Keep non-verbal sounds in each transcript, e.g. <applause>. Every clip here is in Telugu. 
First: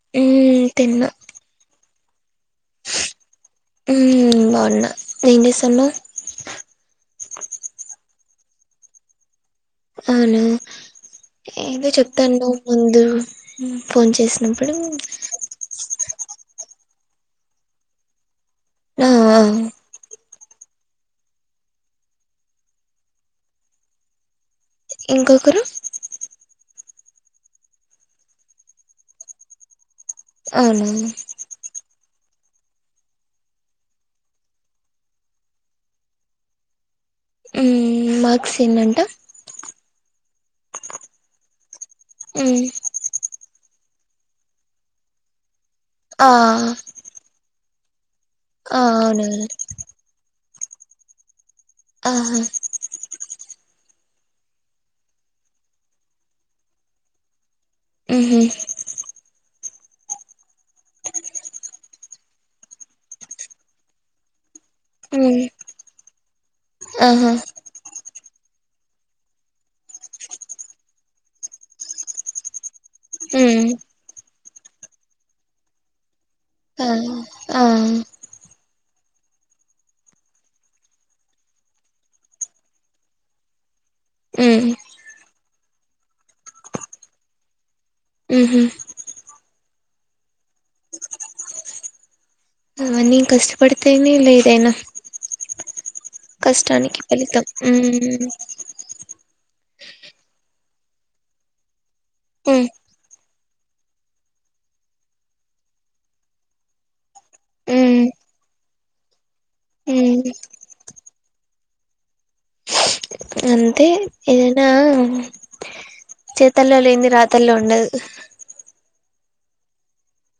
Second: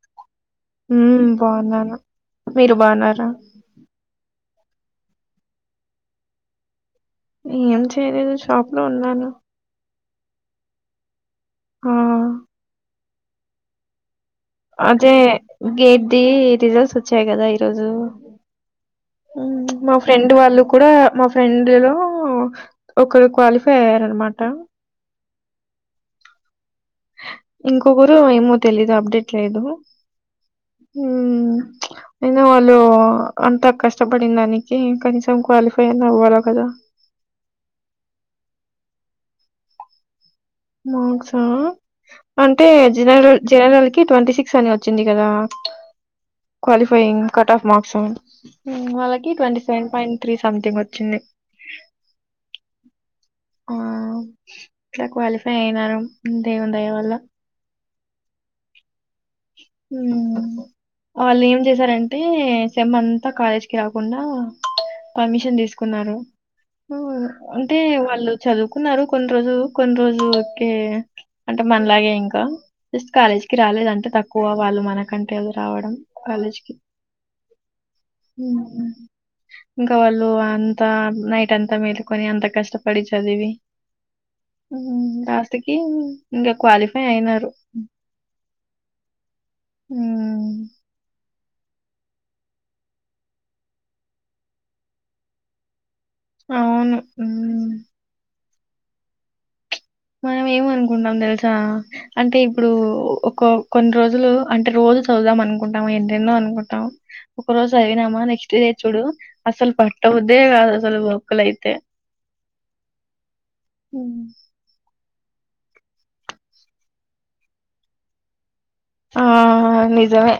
హ్మ్ తిన్నా ఉమ్ బాగున్నాను మీరు బాగున్నారా ఉమ్ బాగున్నా ఏం చేస్తున్నావ్ ఏం చేయలేదు షాప్ లో ఉన్నాను అవునా ఏదో ఆ చెప్తానువ్ ముందు ఫోన్ చేసి అదే గేట్ది రిజల్ట్స్ వచ్చాయి కదా ఈరోజు ఆ ఆ మా ఫ్రెండ్ డ్ వాళ్ళు కూడా మా ఫ్రెండ్ లో ఒకరు క్వాలిఫై అయ్యారనమాట ఇంకొకరు ఇంకొకరు ఏమో తెలీదు అప్డేట్ లేదు అవును ఊమ్ ఇంగ వాళ్ళు అంతా కష్టపడిన దానికి కనీసం క్వాలిఫై అయిన అవ్వాలి కదా ఉమ్ మార్క్స్ ఎన్నంట్ట మార్క్స్ అంటే హ్మ్ జనరలు జనర కి ట్వంటీ సిక్స్ అని వచ్చింది కదా ఆ క్వాలిఫయింగ్ కట్ ఆఫ్ మార్క్స్ ఉమ్ ఆ అవును వాళ్ళకి twenty seven point three something వచ్చింది ఆహా ఆ ఇలా క్వాలిఫై అయినారు దేవుడి దయ వల్ల ఉమ్ హు ఉమ్ వాళ్ళు ఏం చేసారంటే సేమ్ అంతా కాలేజ్కి రాకుండా హ్మ్ పర్మిషన్ తీసుకున్నారు ఆహా అంటే వాళ్ళు చదువుకున్నారు కొన్ని రోజులు కొన్ని రోజు కె అంటే మనలాగే ఇంకా జస్ట్ కాలేజ్ కి హ్మ్ రాలేదు అంటే తక్కువ వాళ్ళు మనకంటే అళ రావడం కాలేజ్ కి ఆ ఆ ఉమ్ హు ఇంకా వాళ్ళు అంతా నైట్ అంతా మేలుకొని అంత కష్టపడి చదివి హ్మ్ లాస్ట్కి ఇంకా క్వాలిఫై అయినారు ఉమ్ హు ఉమ్ మరి కష్టపడితేనేలే ఏదైనా అవును కష్టానికి ఫలితం ఉమ్, ఊమ్ మనం ఏమనుకుంటాం తెలుసా అంటే హ్మ్ ఇప్పుడు కో కొన్ని రోజులు అంటే రోజు చదుదాం అనుకుంటం ఎన్నెన్నో అనుకుంటాం ఒక రోజు హ్మ్ చదివినామా నెక్స్ట్ డే చూడు అసల్ హ్మ్ పట్టబుద్దె అసలు బుక్కులైతే అంతే ఏదైనా చేతల్లో లేంది రాతల్లో ఉండదు. ఆ నిజమే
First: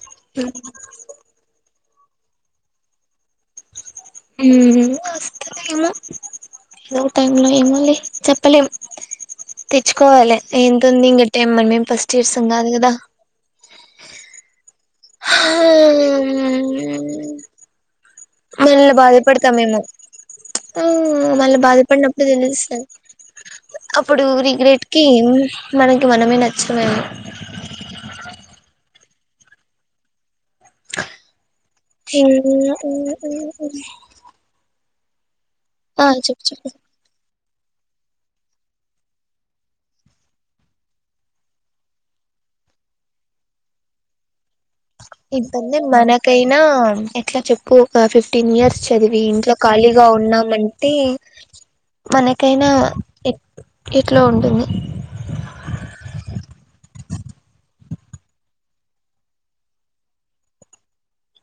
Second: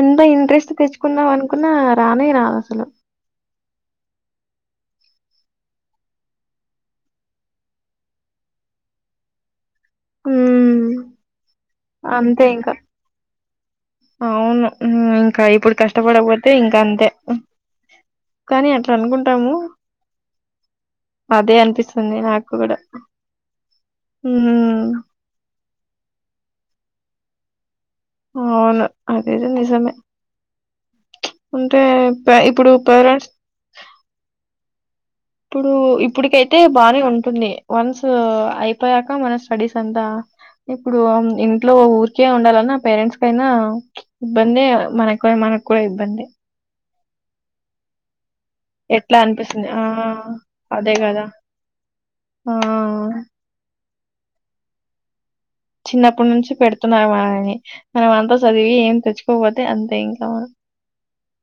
ఎంత ఇంట్రెస్ట్ తెచ్చుకుందాం అనుకున్నా రానే రాద్ అసలు మ్ వస్తాదేమో ఏదో టైమ్లో ఏమోలె చెప్పలేం. తెచ్చుకోవాలె ఎంత ఉమ్, ఉంది ఇంక టెమ్మనే మేం ఫస్ట్ అంతే ఇయర్సం కాదు ఇంకా కదా అవును ఇంకా ఇప్పుడు కష్టపడకపోతే ఇంకా అంతే కానీ మళ్ళ అట్లా అనుకుంటాము బాధపడ్తామేమో అవు మళ్ళ అదే అనిపిస్తుంది బాధపడినప్పుడు నాకు తెలుస్త కూడా అప్పుడు ఉమ్, రిగ్రెట్కి మనకి మనమే నచ్చమేమో అవును అదైతే నిజమే ఉంటే ఇప్పుడు పేరెంట్స్ ఇప్పుడు ఆ చెప్పు ఇప్పుడికైతే చెప్పు బానే ఉంటుంది. వన్స్ స్ అయిపోయాక మన స్టడీస్ అంతా ఇప్పుడూ ఇంట్లో ఊరికే ఉండాలన్న పేరెంట్స్కైనా ఇబ్బందే మన కూడా మన కూడా ఇబ్బందే ఎట్ల చెప్పు ఒక ఫిఫ్టీన్ ఇయర్స్ ఎట్లా చదివి ఇంట్లో అనిపిస్తుంది ఆ ఖాళీగా ఉన్నామంటే అదే కదా ఆ మనకైనా ఎ ఎట్లో ఉంటుంది. చిన్నప్పుడు నుంచి పెడుతున్నారు. <inaudible> మనం అంత చదివి ఏం తెచ్చుకోపోతే అంతే ఇంకా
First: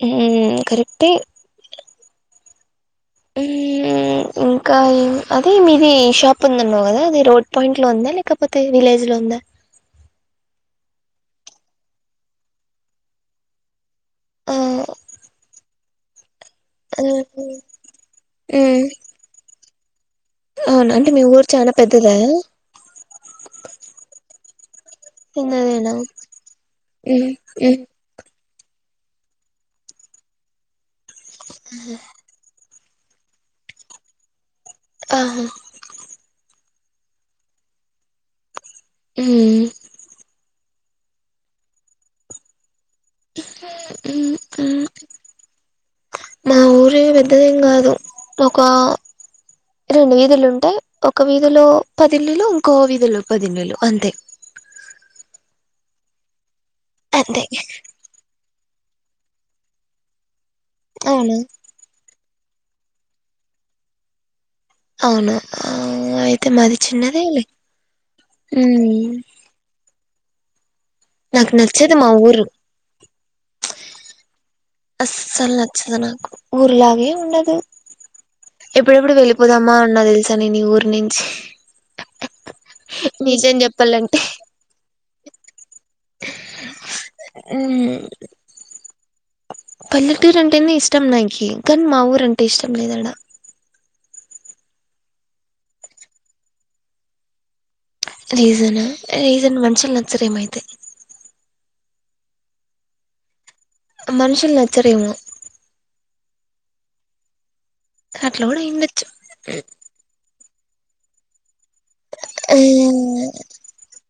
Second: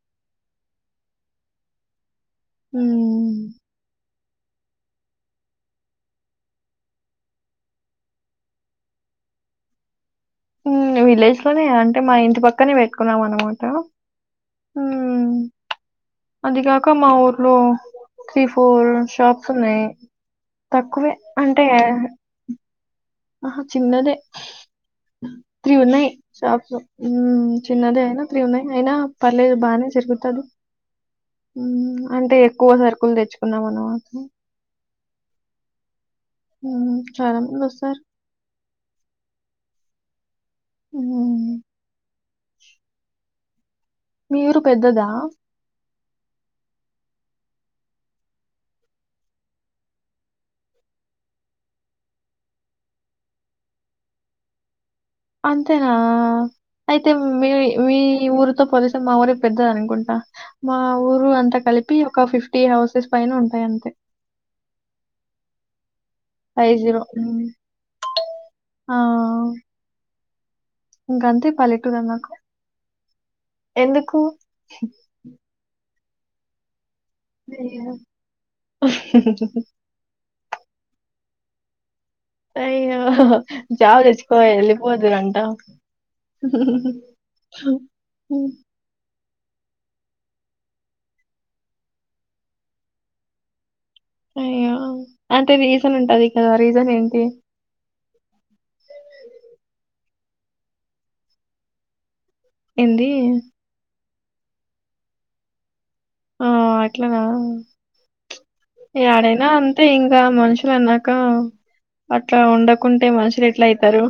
మ్ కరెక్టే మ్ ఇంకా అదిమీది షాప్ ఉందన్నావు కదా అది రోడ్ పాయింట్లో ఉందా లేకపోతే విలేజ్లో ఉందా విలేజ్లోనే అంటే మా ఇంటి పక్కనే పెట్టుకున్నాం అన్నమాట. ఆ మ్ అదిగాక మా ఊర్లో త్రీ ఫోర్ షాప్స్ ఉన్నయి. అవునా తక్కువే మీ ఊరు అంటే చాలా పెద్దదా అహ చిన్నదే. త్రీ చిన్నదేనా ఉన్నయి షాప్స్ చిన్నదే అయిన త్రీ ఉన్నయి అయినా పర్లేదు బాగానే జరుగుతది అంటే ఎక్కువ సర్ కుల్ తెచ్చుకున్నాం అన్నమాట. ఆ చాలా మంది వస్తార్ హ్మ్ ఉ ఇే మీ ఊరు పెద్దదా మా ఊరు పెద్దదేం కాదు ఒక రెండు వీధులుంటయి. ఒక వీధిలో పదిళ్ళులు ఇంకో వీదిలో పదిళ్ళులు అంతే ఆ అయితే అంతే మీ మీ ఊరితో పోలిస్తే మా ఊరే పెద్దది అనుకుంటా మా ఊరు అవునా అంతా కల్పి ఒక ఫిఫ్టీ హౌసెస్ పైన ఉంటయి అంతే అవును ఆ అయితే మాది చిన్నదేలె హ్మ్. ఆ ఇంకంతే నాకు నచ్చదు పల్లెటూర్ మా అన్నాక ఊరు ఎందుకు? అస్సలు నచ్చదు నాకు ఊర్లాగే ఉండదు అయ్యో! ఎప్పుడెప్పుడు వెళ్ళిపోదామా అన్న తెలుసు తనని ఊరు నుంచి అయ్యో నిజం జాబు చెప్పాలంటే తెచ్చుకో వెలి పోదురంటా ఉమ్ ఉ పల్లెటూరు అంటేనే ఇష్టం నాకి కానీ మా ఊరు అంటే ఇష్టం లేదడా అయ్యో అంటే రీజన్ ఉంటది కదా రీజన్ ఏంటి రీజన్ రీజన్ మనుషులు నచ్చర ఏమైతే ఏంది మనుషుల్ నచ్చరేమో ఆ అట్లా అట్లా కూడా అయ్యుండొచ్చు ఎడైనా అంతే ఇంకా మనుషి మనుషులు అన్నాక అట్లా ఆ ఉండకుంటే మనుషలు ఎట్లా అవుతారు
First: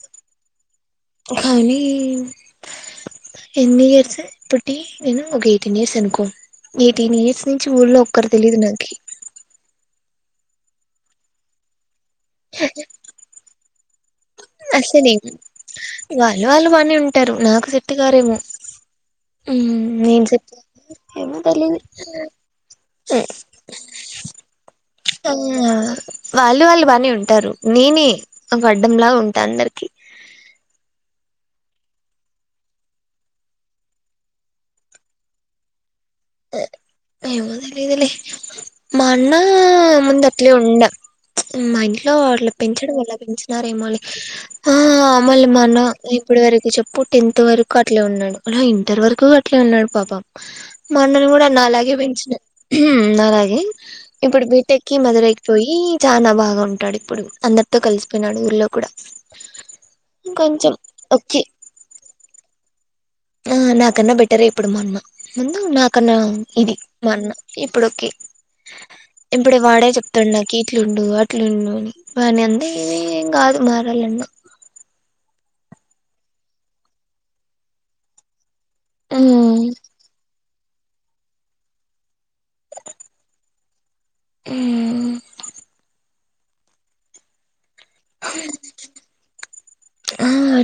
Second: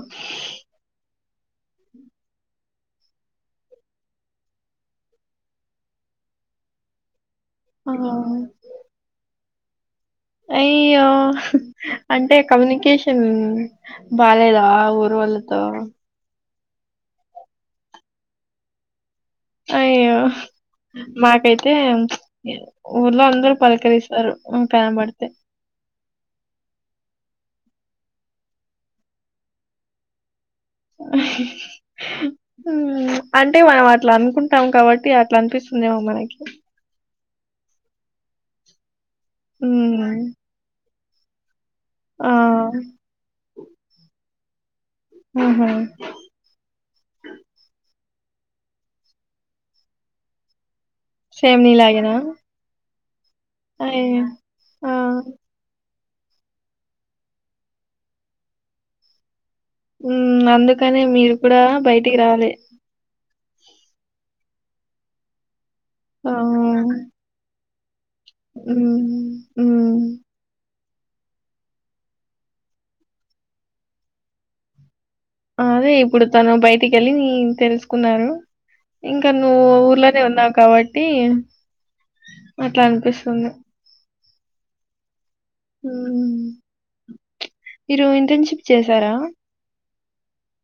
ఖాని ఎన్ ఇయర్స్ పెటి నేను ఒక ఎయిటీన్ ఇయర్స్ అనుకో ఎయిటీన్ ఇయర్స్ నుంచి ఆ ఊళ్ళో ఒక్కరు తెలియదు నాకి అయ్యో అంటే కమ్యూనికేషన్ బాలేదా ఊరోల్లతో పల్ల వాళ్ళు బని ఉంటారు నాకు చెెట్టు గారేమో అయ్యో ఏమో మాకైతే తెలీదు ఊర్లో అందరు పలకరిస్తారు కనబడుతె ఆ వాళ్లు వాళ్లు బానే ఉంటారు ఉంటారు నేనే ఒక అడ్డంలా ఉంటా అందరికి అ అంటే మనం అట్లా అనుకుంటాం కాబట్టి అట్లా అనిపిస్తుందిమో మనకి మనకి ఏమో తెలియదు లే మల్ల ఉమ్ ముంద అట్లే ఉండ మా ఇంట్లో ఆ వాళ పెంచడం వల్ల పెంచినార ఏమో లే ఆ అమలు అ ఆహా న్న ఇప్పటి వరకు చెప్పు టెన్త్ వరకు అట్లే ఉన్నాడు అలా ఇంటర్ వరకు అట్లే ఉన్నాడు పాపం మా అన్నని కూడా సేమ్ నా అలాగే నీలాగేనా పెంచిన అలాగే అయ్యో ఇప్పుడు బీటెక్ ఆ కి మధురైకి పోయి చాలా బాగా ఉంటాడు ఇప్పుడు అందరితో కలిసిపోయినాడు ఊర్లో కూడా ఉ కొంచెం అందుకని మీరు ఓకే కూడా బయటికి రవాలి ఆ నాకన్నా బెటరే ఇప్పుడు మా అన్న ముందు నాకన్నా ఇది ఆ మా అన్న ఉమ్ ఎప్పుడే వాడే ఉమ్ చెప్తాడు నాకి అట్లుండువు అట్లుండు అని వాని అందర ఏ ఏం కాదు మారాలన్నా అదే ఇప్పుడు తను బయటికి వెళ్ళి తెలుసుకున్నారు ఇంకాను ఊర్లనే ఉన్నావ్ కాబట్టి అట్లా అనిపిస్తుంది ఉ ఆ మీరు ఇంటర్న్షిప్ చేసారా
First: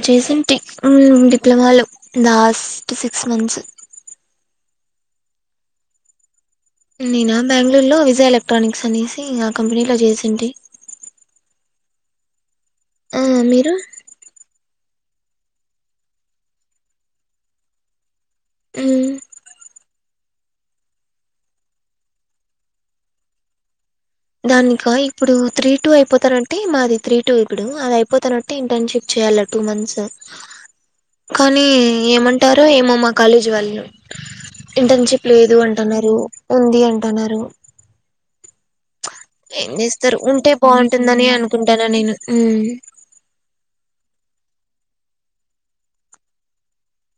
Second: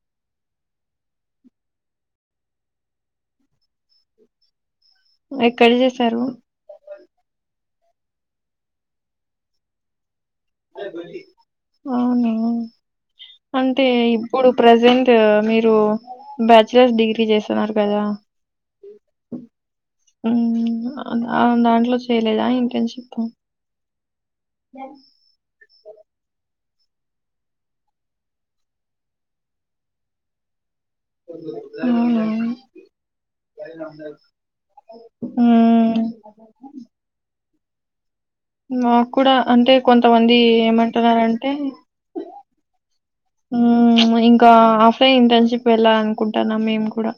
చేసిన డిప్లొమాలు లాస్ట్ సిక్స్ మంత్స్ ఎక్కడ చేసారు నేనా బెంగళూరు లో విజయ ఎలక్ట్రానిక్స్ అనేసి కంపెనీలో చేసా అవును ఆ మీరు అంటే ఇప్పుడు ప్రెజెంట్ మీరు బ్యాచలర్స్ డిగ్రీ చేస్తున్నారు కదా మ్మ్ ఉ దాంట్లో చేయలేదా ఇంటర్న్షిప్ దానికా ఇప్పుడు త్రీ టూ అయిపోతారంటే అంటే మాది త్రీ టూ ఇప్పుడు అది అయిపోతానట్టే ఇంటర్న్షిప్ చేయాల టూ మంత్స్ కానీ అవునా ఏమంటారో ఏమో మా కాలేజీ వాళ్ళు ఇంటర్న్షిప్ లేదు ఉమ్ అంటున్నారు ఉంది అంటున్నారు మాకు కూడా ఏం అంటే చేస్తారు కొంతమంది ఉంటే బాగుంటుందని ఏమంటున్నంటే అనుకుంటాను నేను మ్మ్ ఇంకా ఆఫ్లైన్ ఇంటర్న్షిప్ వెళ్ళాల అనుకుంటాన్నా మేము కూడా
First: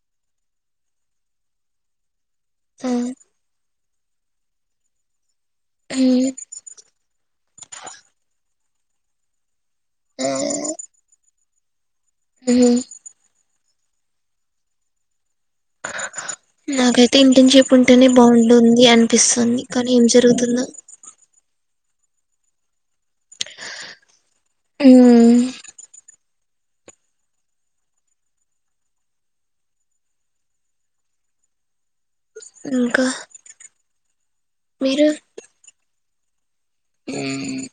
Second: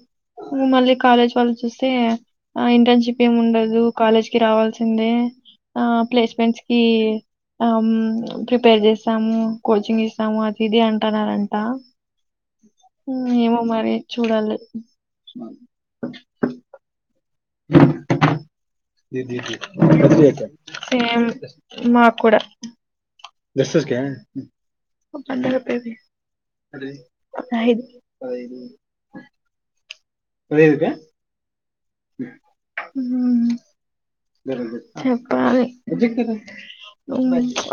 హ్మ మళ్ళీ కాలేజీ వాలు చూస్తే ఆ ఇంటర్న్షిప్ ఏమి ఉండదు కాలేజ్ కి రావాల్సిందే ఆ మ్మ్ ప్లేస్మెంట్స్ కి ఆమ్ ప్రిపేర్ చేస్తాము కోచింగ్ ఆ ఇస్తాము అది ఇది అంటున్నరంటా మ్మ్ ఏమో మరి చూడాలి నాకై ఇంటర్న్షిప్ ఉంటేనే బాగుంటుంది అనిపిస్తుంది కానీ ఏం జరుగుతుందొ సేమ్ మాకు కూడా పదహైదు పదహైదు క ఇంకా మీరు చెప్పలీ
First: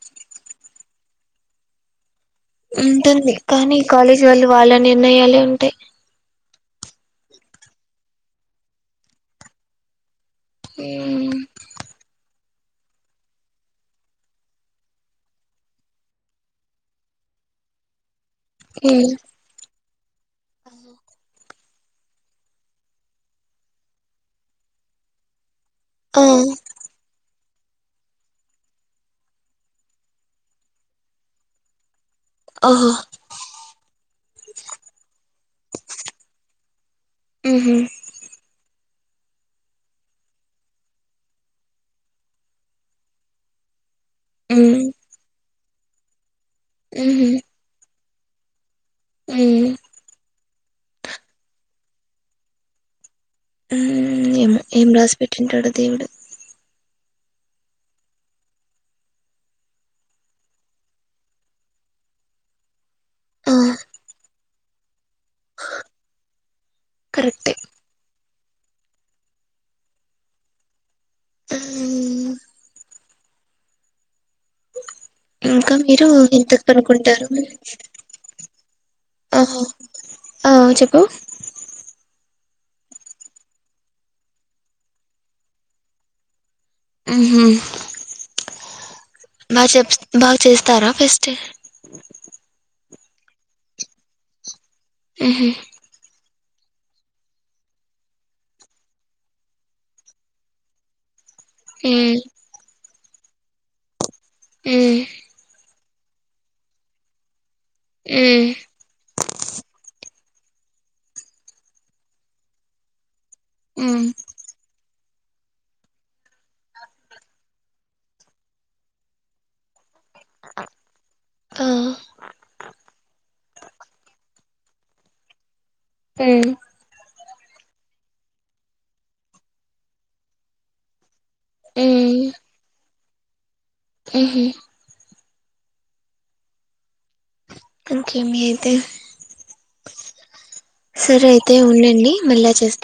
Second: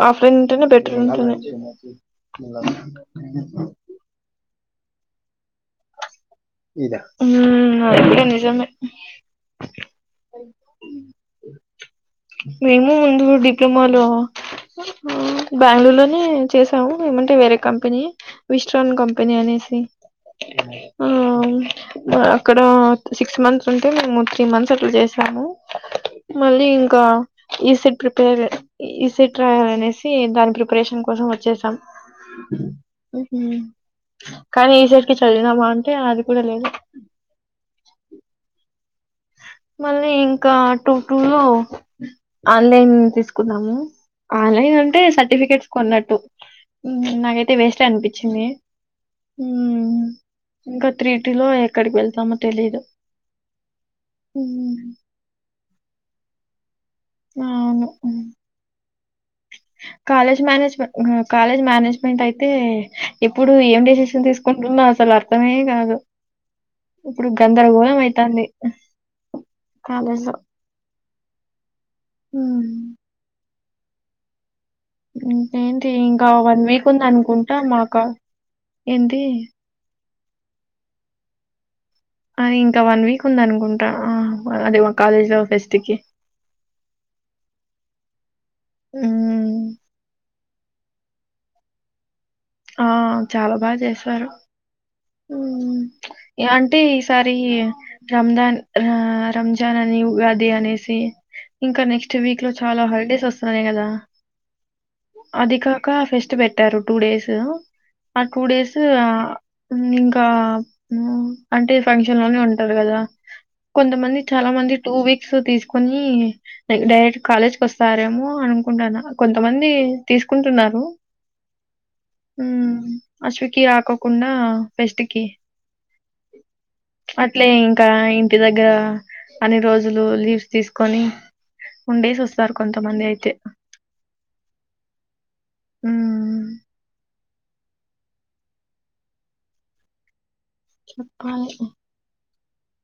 ఆఫ్లైన్ ఉంటేనే బెటర ఇంకేమి ఉంటుంది కానీ కాలేజీ వాళ్ళు వాళ్ళ నిర్ణయాలే ఉంటాయి హ్మ నిజమే హ్మ్ మేము ముందు డిప్లొమా లో హ్మ్ బెంగళూరు లోనే చేసాము ఏమంటే వేరే కంపెనీ విశ్రాన్ కంపెనీ అనేసి అక్కడ సిక్స్ మంత్స్ ఉంటే మేము త్రీ మంత్స్ అట్ల చేసాము ఆ మళ్లి ఇంక్ ఈ సట్ ప్రిపేర్ ఈసట్ రాయలి అనేసి దాని ప్రిపరేషన్ కోసం వచ్చేసాం ఓహో హ్మ్ హ్మ కానీ ఈసట్ కి చదివినామా అంటే అది కూడా లేదు హ్మ్ అ మళ్ళీ ఇంకా టూ టూ లో ఆన్లైన్ తీసుకున్నాము ఆన్లైన్ అంటే సర్టిఫికేట్స్ కొన్నట్టు నాకైతే వేస్టే అనిపించింది హ్మ ఉమ్ ఇంకా త్రిటీ లో ఎక్కడికి వెళ్తామో తెలీదు హ్మ ఏమో ఏం రాసి పెట్టింటాడో దేవుడు అవును కాలేజ్ మేనేజ్మె హ్మ కాలేజ్ మేనేజ్మెంట్ అయితే ఎప్పుడు ఆ ఏం డెసిషన్ తీసుకు కుంటున్నాం అసలు అర్థమే కాదు ఇప్పుడు కరెక్టే గందరగోళం అయితాంది కాలేజీలో హ్మ ఇంకా ఏంటి మీరు ఇంకా వన్ ఎంతకు వీక్ ఉంది పనుకుంటారు అనుకుంటా మాకా ఏంటి ఆహొ ఆ చెప్పు ఆ ఇంకా వన్ వీక్ ఉంది అనుకుంటా అదే మా కాలేజ్ లో ఫెస్ట్కి హ్మ హ్మ బాగా చెప్ బాగా చేస్త తరా ఫెస్ట్ ఆ చాలా బాగా చేస్తారు ఉహు అంటే ఈసారి రంజాన్ ఆ రంజాన్ అని ఉగాది అనేసి ఇంకా నెక్స్ట్ వీక్ లో చాలా హాలిడేస్ వస్తున్నాయి కదా ఉ అది కాక ఫెస్ట్ పెట్టారు టూ డేస్ ఆ టూ ఉమ్ డేస్ హ్మ్ ఆ ఊ అంటే ఫంక్షన్ లోనే ఉంటారు కదా ఉమ్ కొంతమంది చాలా మంది టూ వీక్ క్స్ తీసుకుని డైరెక్ట్ కాలేజ్ కి వస్తారేమో అనుకుంటాను కొంతమంది తీసుకుంటున్నారు హ్మ అశ్వికి కాకుండా ఫెస్ట్కి హ అట్లే ఇంకా ఇంటి దగ్గర అన్ని రోజులు లీవ్స్ తీసుకొని ఉండేసి వస్తారు కొంత మంది అయితే ఉహు ఉమ్ ఇంకేమి అయితే సరే అయితే ఉండండి మళ్ళ చేస్త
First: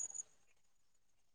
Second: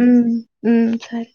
మ్మ్ మ్మ్ సాయో